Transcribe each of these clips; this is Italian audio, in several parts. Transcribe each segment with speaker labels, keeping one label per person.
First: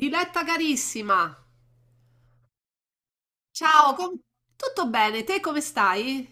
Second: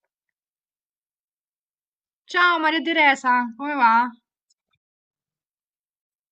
Speaker 1: Diletta carissima,
Speaker 2: Ciao Maria Teresa, come
Speaker 1: ciao,
Speaker 2: va?
Speaker 1: tutto bene? Te come stai?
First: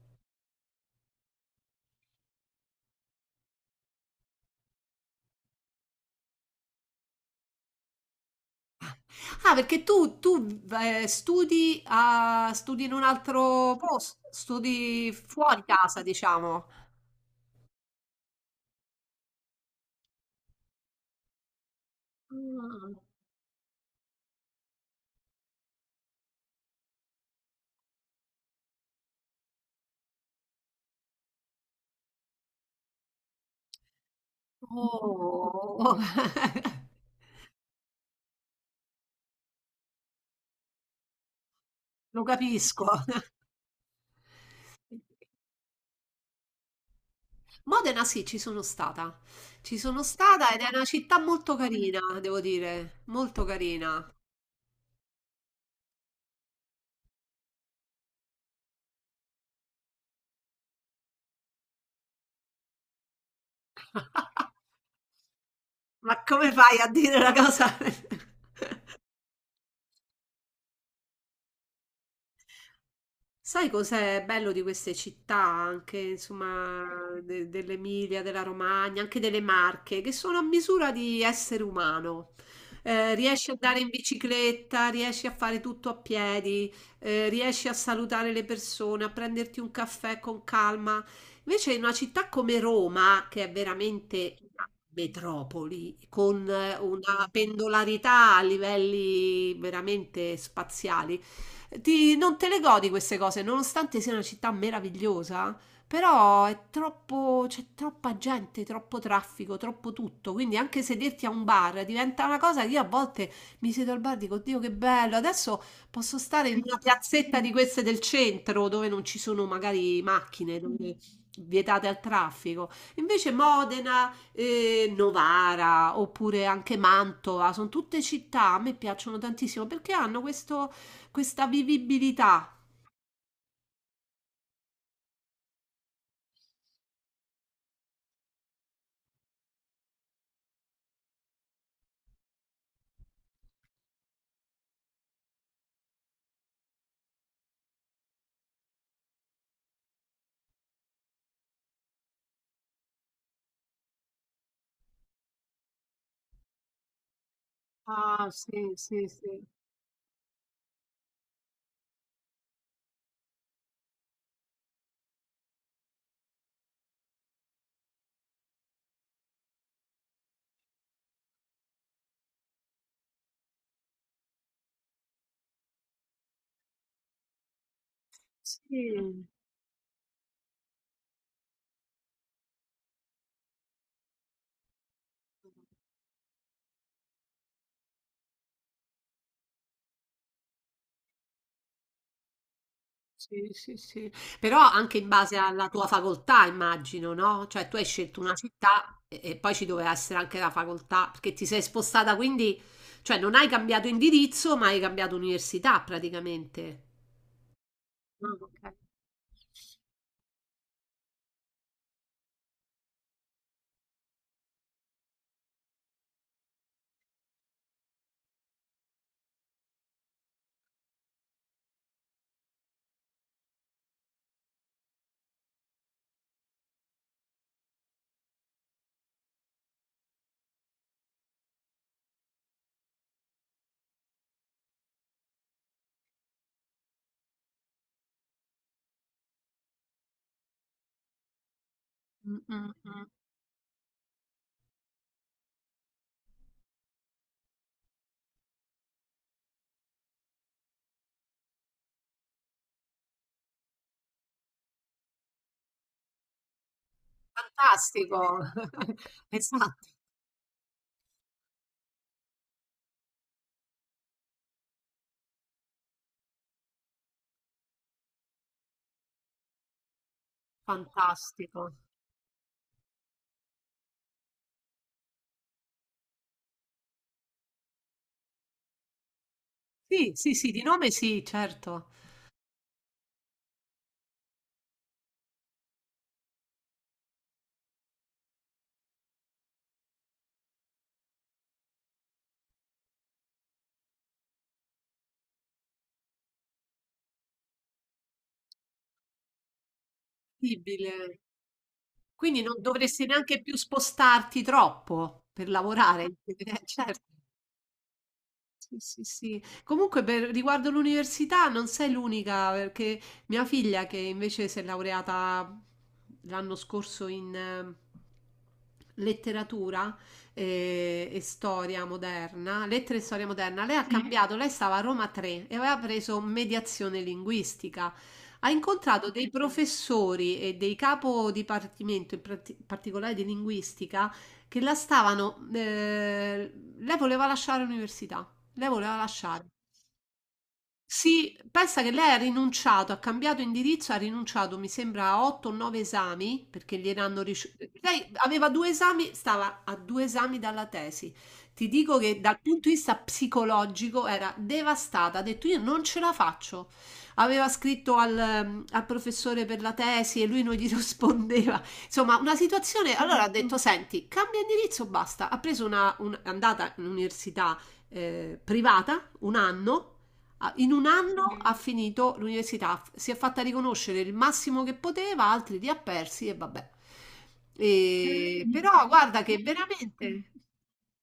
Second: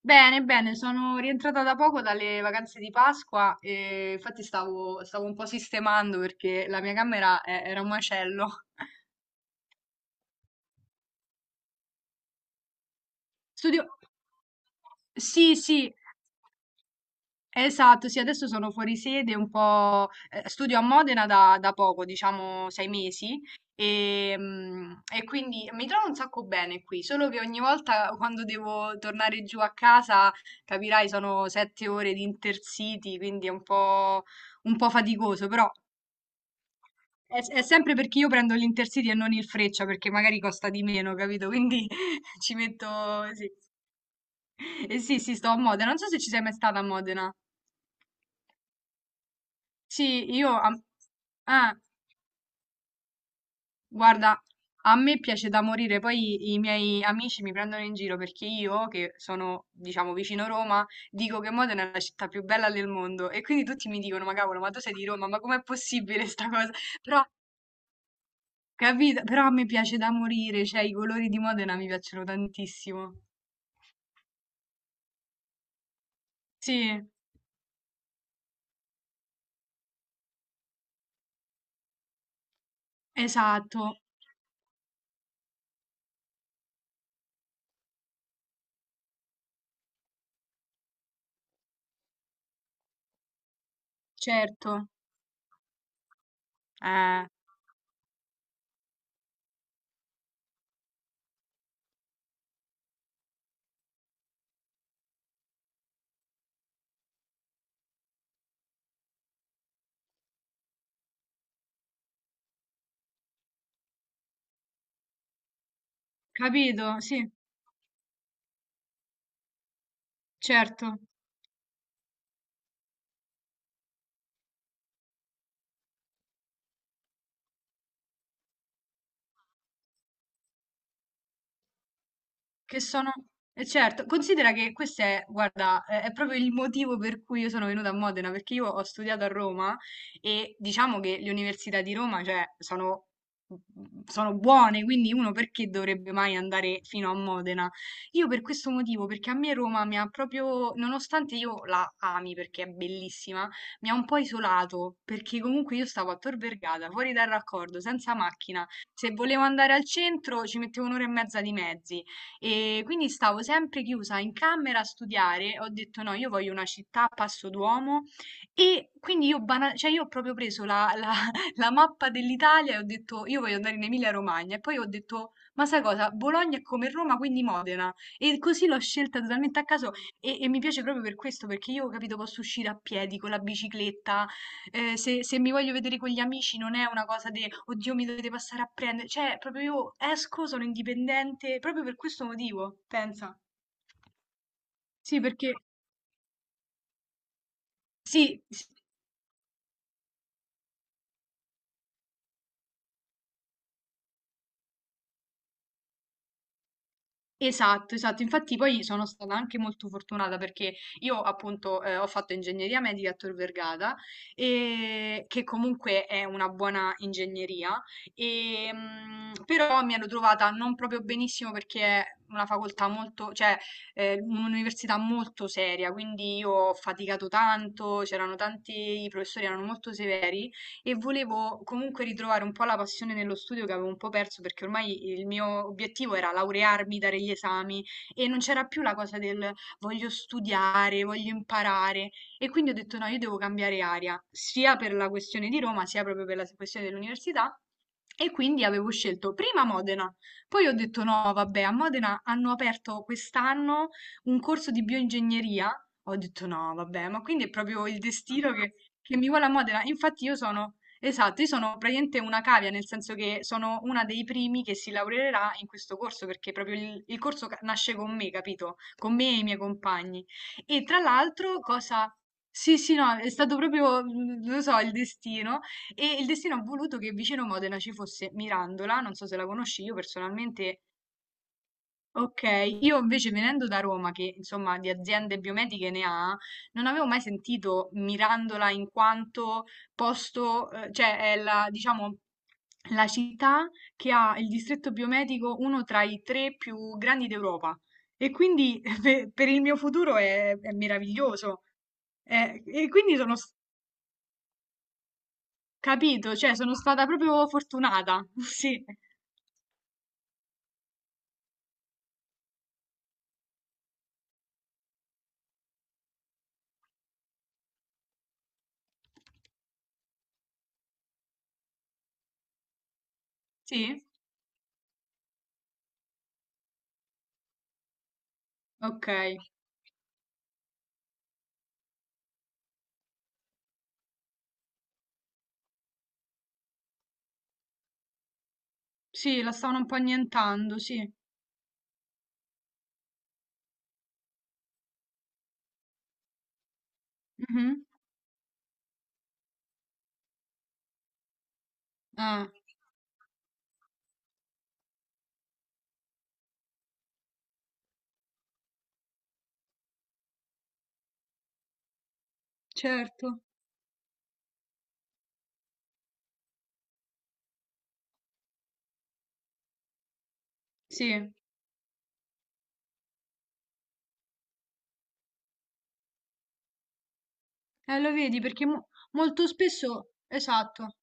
Speaker 2: Bene, bene, sono rientrata da poco dalle vacanze di Pasqua e infatti stavo un po' sistemando perché la mia camera era un macello.
Speaker 1: Ah, perché tu, studi, studi in un altro
Speaker 2: Studio...
Speaker 1: posto, studi
Speaker 2: Sì,
Speaker 1: fuori
Speaker 2: sì,
Speaker 1: casa, diciamo.
Speaker 2: esatto, sì, adesso sono fuori sede un po', studio a Modena da poco, diciamo 6
Speaker 1: Ah,
Speaker 2: mesi, e quindi mi trovo un sacco bene qui, solo che ogni volta quando devo tornare giù a casa, capirai, sono 7 ore di Intercity, quindi è un po' faticoso, però
Speaker 1: oh,
Speaker 2: è sempre perché io prendo l'Intercity e non il Freccia, perché magari costa di meno, capito? Quindi
Speaker 1: lo
Speaker 2: ci
Speaker 1: capisco.
Speaker 2: metto sì. Eh sì, sì, sto a Modena, non so se ci sei mai stata a Modena.
Speaker 1: Modena sì, ci sono stata. Ci sono
Speaker 2: Sì,
Speaker 1: stata ed è una città molto
Speaker 2: ah,
Speaker 1: carina, devo dire, molto carina.
Speaker 2: guarda, a me piace da morire, poi i miei amici mi prendono in giro perché io, che sono, diciamo, vicino Roma, dico che Modena è la città più bella del mondo e quindi tutti mi dicono, ma cavolo, ma tu sei di Roma, ma com'è
Speaker 1: Ma
Speaker 2: possibile sta
Speaker 1: come
Speaker 2: cosa?
Speaker 1: fai a dire
Speaker 2: Però,
Speaker 1: una cosa?
Speaker 2: capito? Però a me piace da morire, cioè i colori di Modena mi piacciono tantissimo.
Speaker 1: Sai cos'è bello di queste città anche, insomma,
Speaker 2: Sì,
Speaker 1: dell'Emilia, della Romagna, anche delle Marche, che sono a misura di essere umano. Riesci ad andare in
Speaker 2: esatto,
Speaker 1: bicicletta, riesci a fare tutto a piedi, riesci a salutare le persone, a prenderti un caffè con calma. Invece in una città come Roma, che è veramente una
Speaker 2: certo,
Speaker 1: metropoli, con
Speaker 2: eh,
Speaker 1: una pendolarità a livelli veramente spaziali, non te le godi queste cose, nonostante sia una città meravigliosa, però è troppo, c'è troppa gente, troppo traffico, troppo tutto, quindi anche sederti a un bar diventa una cosa che io a volte mi siedo al bar e dico: Dio, che bello, adesso posso stare in una
Speaker 2: capito? Sì,
Speaker 1: piazzetta di queste del centro dove non ci sono magari macchine,
Speaker 2: certo.
Speaker 1: dove vietate al traffico. Invece Modena, Novara oppure anche Mantova, sono tutte città, a me piacciono tantissimo perché hanno questo, questa vivibilità.
Speaker 2: Che sono eh certo, considera che questo è guarda, è proprio il motivo per cui io sono venuta a Modena, perché io ho studiato a Roma e diciamo che le università di Roma, cioè, sono buone, quindi uno perché dovrebbe mai andare fino a Modena? Io per questo motivo, perché a me Roma mi ha proprio, nonostante io la ami perché è bellissima, mi ha un po' isolato, perché comunque io stavo a Tor Vergata, fuori dal raccordo, senza
Speaker 1: Ah,
Speaker 2: macchina.
Speaker 1: sì, sì,
Speaker 2: Se
Speaker 1: sì.
Speaker 2: volevo andare al centro ci mettevo un'ora e mezza di mezzi. E quindi stavo sempre chiusa in camera a studiare, ho detto no, io voglio una città a passo d'uomo e quindi cioè, io ho proprio preso la mappa dell'Italia e ho detto io voglio andare in Emilia-Romagna e poi ho detto ma sai cosa, Bologna è come Roma, quindi Modena e così l'ho scelta
Speaker 1: Sì,
Speaker 2: totalmente a caso e mi piace proprio per questo perché io, capito, posso uscire a piedi con la bicicletta, se mi voglio vedere con gli amici non è una cosa di oddio mi dovete passare a prendere, cioè proprio io esco, sono indipendente, proprio per questo motivo, pensa.
Speaker 1: sì, sì, sì. Però anche in
Speaker 2: Sì,
Speaker 1: base
Speaker 2: perché
Speaker 1: alla tua facoltà, immagino, no? Cioè tu hai scelto una
Speaker 2: sì, sì,
Speaker 1: città e poi ci doveva essere anche la facoltà, perché ti sei spostata, quindi, cioè non hai cambiato indirizzo, ma hai cambiato università praticamente.
Speaker 2: esatto, esatto.
Speaker 1: Ah,
Speaker 2: Infatti
Speaker 1: ok.
Speaker 2: poi sono stata anche molto fortunata perché io appunto, ho fatto ingegneria medica a Tor Vergata, che comunque è una buona ingegneria, però mi ero trovata non proprio benissimo perché è una facoltà molto cioè, un'università molto seria, quindi io ho faticato tanto, c'erano tanti i professori erano molto severi e volevo comunque ritrovare un po' la passione nello studio che avevo un po' perso perché ormai il mio obiettivo era laurearmi, dare gli esami e non c'era più la cosa del voglio studiare, voglio imparare
Speaker 1: Mm,
Speaker 2: e quindi
Speaker 1: mm,
Speaker 2: ho detto
Speaker 1: mm.
Speaker 2: no, io devo cambiare aria, sia per la questione di Roma, sia proprio per la questione dell'università e quindi avevo scelto prima Modena, poi ho detto no, vabbè, a Modena hanno aperto quest'anno un corso di bioingegneria. Ho detto no, vabbè, ma quindi è proprio il
Speaker 1: Fantastico.
Speaker 2: destino che mi vuole a
Speaker 1: Esatto,
Speaker 2: Modena. Infatti io sono, esatto, io sono praticamente una cavia, nel senso che sono una dei primi che si laureerà in questo corso, perché proprio il nasce con me, capito? Con me e i miei compagni. E tra l'altro,
Speaker 1: fantastico.
Speaker 2: cosa... Sì, sì, no, è stato proprio, mm, lo so, il destino. E il destino ha voluto che vicino Modena ci fosse Mirandola, non so se la conosci, io
Speaker 1: Sì, sì, sì, di
Speaker 2: personalmente,
Speaker 1: nome sì, certo.
Speaker 2: ok, io invece venendo da Roma, che insomma di aziende biomediche ne ha, non avevo mai sentito Mirandola in quanto posto, cioè è la, diciamo, la città che ha il distretto biomedico uno tra i tre più grandi d'Europa. E quindi per il mio futuro è
Speaker 1: Incredibile.
Speaker 2: meraviglioso.
Speaker 1: Quindi non
Speaker 2: E
Speaker 1: dovresti
Speaker 2: quindi sono
Speaker 1: neanche più spostarti troppo per lavorare?
Speaker 2: capito, cioè sono
Speaker 1: Certo.
Speaker 2: stata proprio fortunata.
Speaker 1: Sì,
Speaker 2: Sì.
Speaker 1: sì, sì. Comunque per riguardo l'università non sei l'unica, perché mia figlia che invece si è laureata l'anno scorso in letteratura e, storia moderna, lettere e storia moderna, lei ha, sì,
Speaker 2: Sì?
Speaker 1: cambiato, lei stava a Roma 3 e aveva preso mediazione linguistica. Ha incontrato dei
Speaker 2: Okay.
Speaker 1: professori e dei capo dipartimento, in particolare di linguistica, che la stavano, lei voleva lasciare l'università. Lei voleva
Speaker 2: Sì,
Speaker 1: lasciare.
Speaker 2: la stavano un po' annientando, sì.
Speaker 1: Sì, pensa che lei ha rinunciato, ha cambiato indirizzo, ha rinunciato, mi sembra, a 8 o 9 esami, perché gliel'hanno ricevuto.
Speaker 2: Mh-mh.
Speaker 1: Lei aveva due esami, stava a due esami dalla tesi. Ti dico che dal
Speaker 2: Eh,
Speaker 1: punto di vista psicologico era devastata, ha detto: io non ce la faccio. Aveva scritto al professore per la tesi e lui non gli rispondeva. Insomma, una situazione. Allora ha
Speaker 2: certo.
Speaker 1: detto: senti, cambia indirizzo, basta. Ha preso è andata in università privata un anno. Ah, in un
Speaker 2: Sì.
Speaker 1: anno ha finito l'università, si è fatta riconoscere il massimo che poteva, altri li ha persi e vabbè.
Speaker 2: Lo vedi perché
Speaker 1: Però
Speaker 2: mo
Speaker 1: guarda che
Speaker 2: molto spesso
Speaker 1: veramente.
Speaker 2: esatto.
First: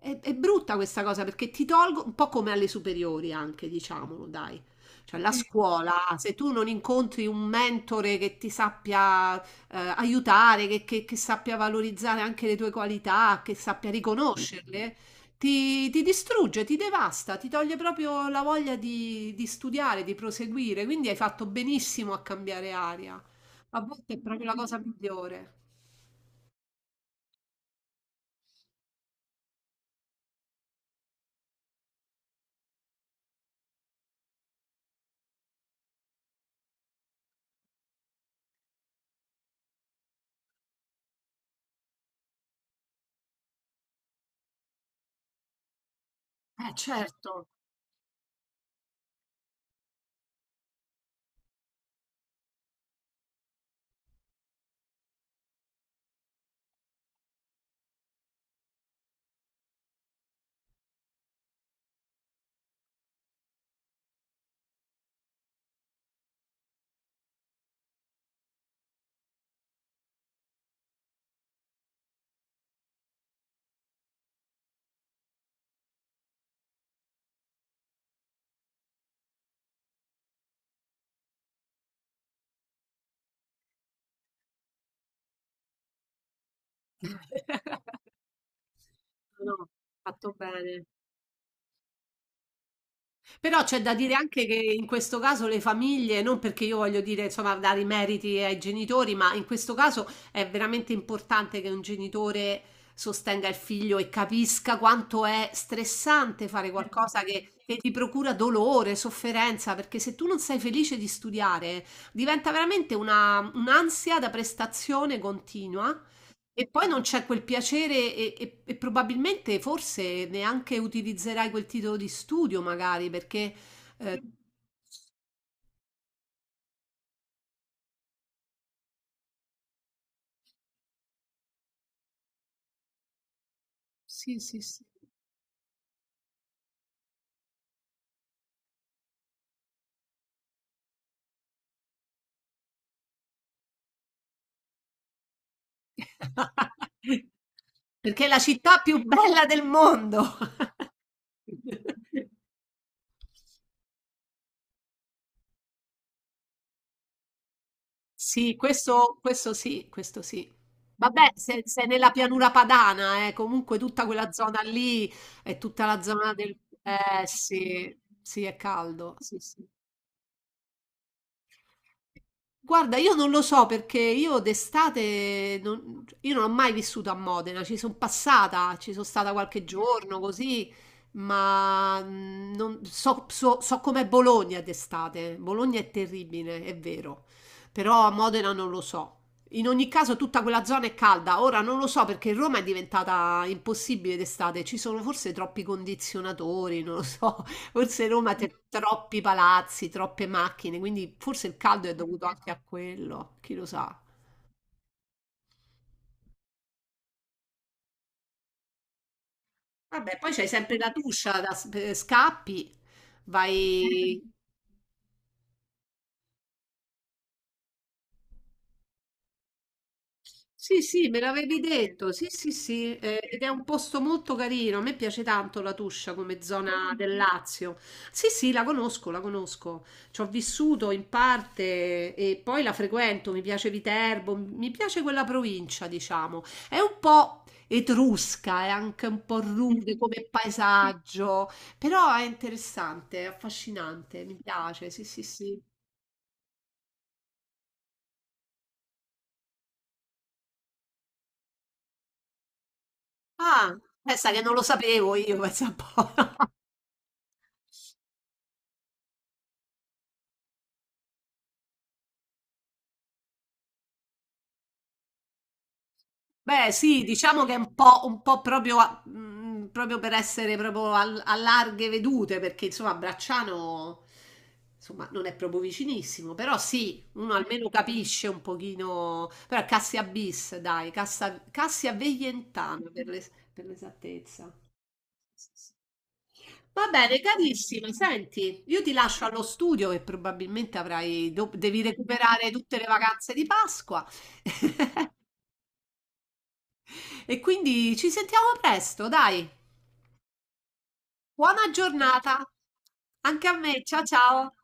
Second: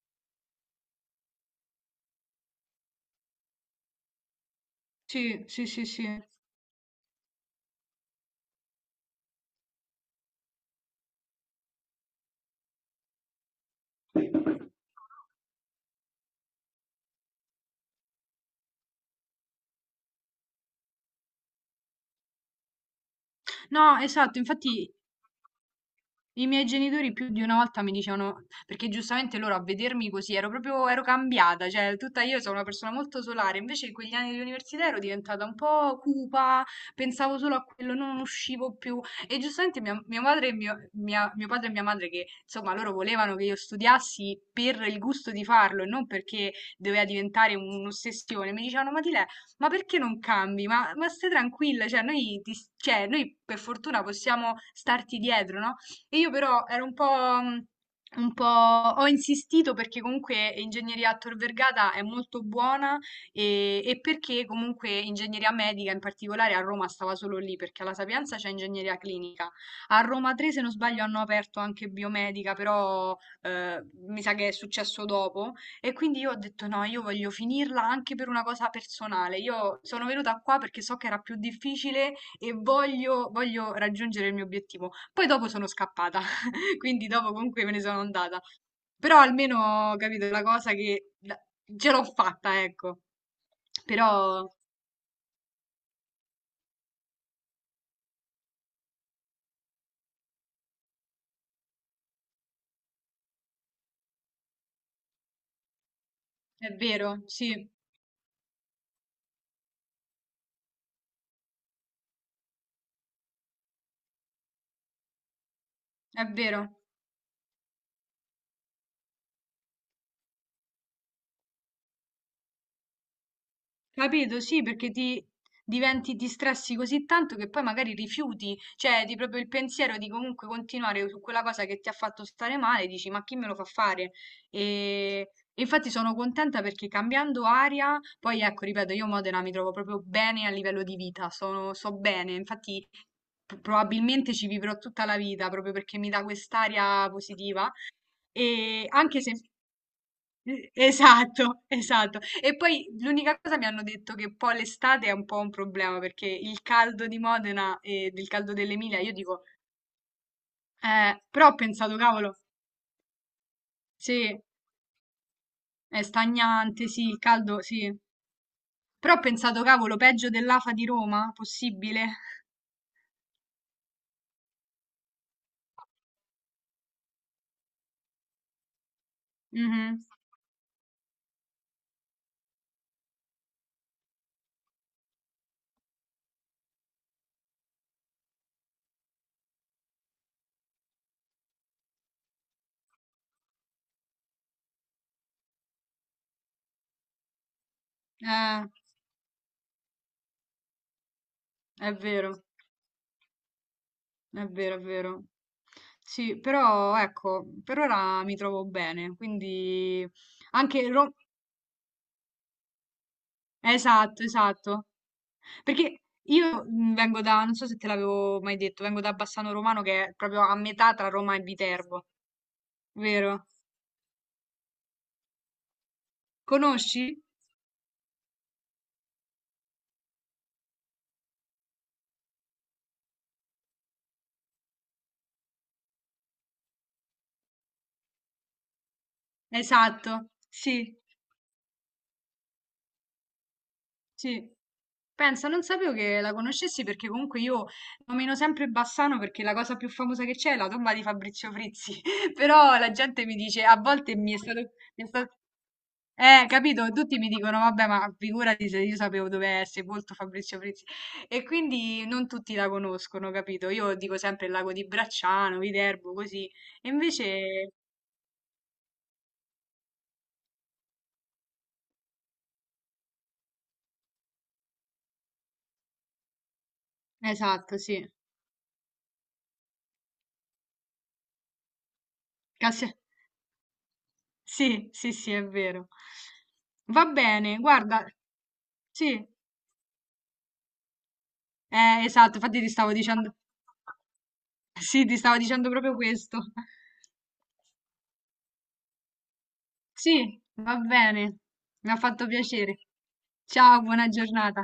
Speaker 1: È brutta questa cosa perché ti tolgo un po' come alle superiori anche, diciamolo, dai. Cioè, la
Speaker 2: Sì, sì, sì,
Speaker 1: scuola,
Speaker 2: sì.
Speaker 1: se tu non incontri un mentore che ti sappia aiutare, che sappia valorizzare anche le tue qualità, che sappia riconoscerle, ti distrugge, ti devasta, ti toglie proprio la voglia di studiare, di proseguire. Quindi hai fatto benissimo a cambiare aria. A
Speaker 2: No,
Speaker 1: volte è
Speaker 2: esatto,
Speaker 1: proprio la cosa
Speaker 2: infatti
Speaker 1: migliore.
Speaker 2: i miei genitori più di una volta mi dicevano, perché giustamente loro a vedermi così ero proprio, ero cambiata, cioè tutta io sono una persona molto solare, invece in quegli anni di università ero diventata un po' cupa, pensavo solo a quello, non uscivo più e giustamente mio padre e mio padre e mia madre che insomma loro volevano che io studiassi per il gusto di farlo e non perché doveva
Speaker 1: Certo.
Speaker 2: diventare un'ossessione, mi dicevano ma ti ma perché non cambi? Ma stai tranquilla, cioè noi, cioè, noi per fortuna possiamo starti dietro, no? E io però ero un po'... mm, un po' ho insistito perché comunque ingegneria a Tor Vergata è molto buona e perché comunque ingegneria medica in particolare a Roma stava solo lì perché alla Sapienza c'è ingegneria clinica. A Roma 3, se non sbaglio, hanno aperto anche biomedica, però mi sa che è successo dopo. E quindi io ho detto no, io voglio finirla anche per una cosa personale. Io sono venuta qua perché so che era più difficile e voglio raggiungere il mio obiettivo. Poi dopo sono scappata, quindi dopo comunque me ne sono andata. Però
Speaker 1: No, no,
Speaker 2: almeno ho capito
Speaker 1: fatto
Speaker 2: la cosa
Speaker 1: bene.
Speaker 2: che ce l'ho fatta, ecco.
Speaker 1: Però c'è da dire
Speaker 2: Però
Speaker 1: anche che in questo caso le famiglie, non perché io voglio dire, insomma, dare i meriti ai genitori, ma in questo caso è veramente importante che un genitore sostenga il figlio e capisca quanto è stressante fare
Speaker 2: è vero,
Speaker 1: qualcosa che,
Speaker 2: sì,
Speaker 1: che ti procura dolore, sofferenza, perché se tu non sei felice di studiare, diventa veramente un'ansia da prestazione continua
Speaker 2: è
Speaker 1: e
Speaker 2: vero.
Speaker 1: poi non c'è quel piacere e probabilmente forse neanche utilizzerai quel titolo di studio, magari, perché eh,
Speaker 2: Capito? Sì, perché ti diventi distressi così tanto che poi magari rifiuti, cioè di proprio il pensiero di comunque continuare su quella cosa che ti ha fatto stare male, dici ma chi me lo fa fare?
Speaker 1: sì, sì, sì.
Speaker 2: E e infatti sono contenta perché cambiando aria, poi ecco, ripeto, io Modena mi trovo proprio bene a livello di vita, sono, so bene, infatti probabilmente ci vivrò tutta la vita proprio perché mi dà quest'aria positiva
Speaker 1: Perché è la città
Speaker 2: e
Speaker 1: più
Speaker 2: anche se
Speaker 1: bella del mondo.
Speaker 2: esatto, esatto. E poi l'unica cosa mi hanno detto che poi l'estate è un po' un problema perché il caldo di Modena e del caldo
Speaker 1: Sì,
Speaker 2: dell'Emilia, io
Speaker 1: questo,
Speaker 2: dico,
Speaker 1: questo sì, questo sì. Vabbè,
Speaker 2: però ho
Speaker 1: se sei
Speaker 2: pensato,
Speaker 1: nella
Speaker 2: cavolo,
Speaker 1: pianura padana, comunque tutta quella
Speaker 2: sì,
Speaker 1: zona lì è tutta la
Speaker 2: è
Speaker 1: zona del...
Speaker 2: stagnante, sì, il
Speaker 1: Eh
Speaker 2: caldo, sì.
Speaker 1: sì, sì, è
Speaker 2: Però
Speaker 1: caldo.
Speaker 2: ho
Speaker 1: Sì,
Speaker 2: pensato,
Speaker 1: sì.
Speaker 2: cavolo, peggio dell'AFA di Roma? Possibile?
Speaker 1: Guarda, io non lo so perché io d'estate non, io non ho mai vissuto a Modena, ci sono passata, ci sono stata qualche
Speaker 2: Mhm.
Speaker 1: giorno così, ma non so com'è Bologna d'estate. Bologna è terribile, è vero, però a Modena non lo so. In ogni caso tutta quella zona è calda, ora non lo so perché Roma è diventata impossibile d'estate, ci sono forse troppi condizionatori, non lo so. Forse Roma ha
Speaker 2: Eh,
Speaker 1: troppi palazzi, troppe macchine, quindi forse il caldo
Speaker 2: è
Speaker 1: è dovuto
Speaker 2: vero,
Speaker 1: anche a quello, chi lo sa.
Speaker 2: è vero, è vero. Sì, però ecco, per ora mi trovo bene, quindi
Speaker 1: Vabbè, poi c'hai sempre
Speaker 2: anche
Speaker 1: la
Speaker 2: Roma...
Speaker 1: Tuscia, scappi, vai.
Speaker 2: Esatto, esatto. Perché io, mhmm, vengo da non so se te l'avevo mai detto, vengo da Bassano Romano che è proprio a
Speaker 1: Sì,
Speaker 2: metà tra
Speaker 1: sì, me
Speaker 2: Roma e
Speaker 1: l'avevi
Speaker 2: Viterbo,
Speaker 1: detto, sì, sì, sì, ed è
Speaker 2: vero?
Speaker 1: un posto molto carino, a me piace tanto la Tuscia come zona
Speaker 2: Conosci?
Speaker 1: del Lazio. Sì, sì, la conosco, ci ho vissuto in parte e poi la frequento, mi piace Viterbo, mi piace quella provincia, diciamo. È un po' etrusca, è anche un po' rude come
Speaker 2: Esatto, sì,
Speaker 1: paesaggio, però è interessante, è affascinante, mi
Speaker 2: sì.
Speaker 1: piace, sì, sì,
Speaker 2: Pensa,
Speaker 1: sì.
Speaker 2: non sapevo che la conoscessi perché comunque io nomino sempre Bassano perché la cosa più famosa che c'è è la tomba di Fabrizio Frizzi, però la gente mi dice
Speaker 1: Ah,
Speaker 2: a volte
Speaker 1: pensa
Speaker 2: mi è
Speaker 1: che non
Speaker 2: stato
Speaker 1: lo
Speaker 2: mi è
Speaker 1: sapevo
Speaker 2: sta
Speaker 1: io, pensa un po'.
Speaker 2: eh, capito? Tutti mi dicono, vabbè, ma figurati se io sapevo dove è sepolto Fabrizio Frizzi. E quindi non tutti la conoscono, capito? Io dico sempre il lago di Bracciano, Viterbo, così.
Speaker 1: Beh,
Speaker 2: E
Speaker 1: sì, diciamo che è
Speaker 2: invece,
Speaker 1: un po' proprio, proprio per essere proprio a larghe vedute, perché insomma Bracciano insomma, non è proprio vicinissimo, però sì, uno almeno
Speaker 2: esatto, sì.
Speaker 1: capisce un pochino, però è Cassia bis, dai, Cassia Veientana
Speaker 2: Cassia-
Speaker 1: per l'esattezza.
Speaker 2: sì, sì, sì, è vero.
Speaker 1: Va
Speaker 2: Va
Speaker 1: bene,
Speaker 2: bene,
Speaker 1: carissima,
Speaker 2: guarda,
Speaker 1: senti, io ti
Speaker 2: sì,
Speaker 1: lascio allo studio che probabilmente avrai, devi
Speaker 2: esatto,
Speaker 1: recuperare
Speaker 2: infatti ti
Speaker 1: tutte le
Speaker 2: stavo
Speaker 1: vacanze
Speaker 2: dicendo,
Speaker 1: di Pasqua
Speaker 2: sì, ti stavo dicendo proprio questo.
Speaker 1: e quindi ci sentiamo presto, dai.
Speaker 2: Sì, va bene,
Speaker 1: Buona
Speaker 2: mi ha fatto
Speaker 1: giornata
Speaker 2: piacere.
Speaker 1: anche a
Speaker 2: Ciao,
Speaker 1: me. Ciao
Speaker 2: buona
Speaker 1: ciao.
Speaker 2: giornata.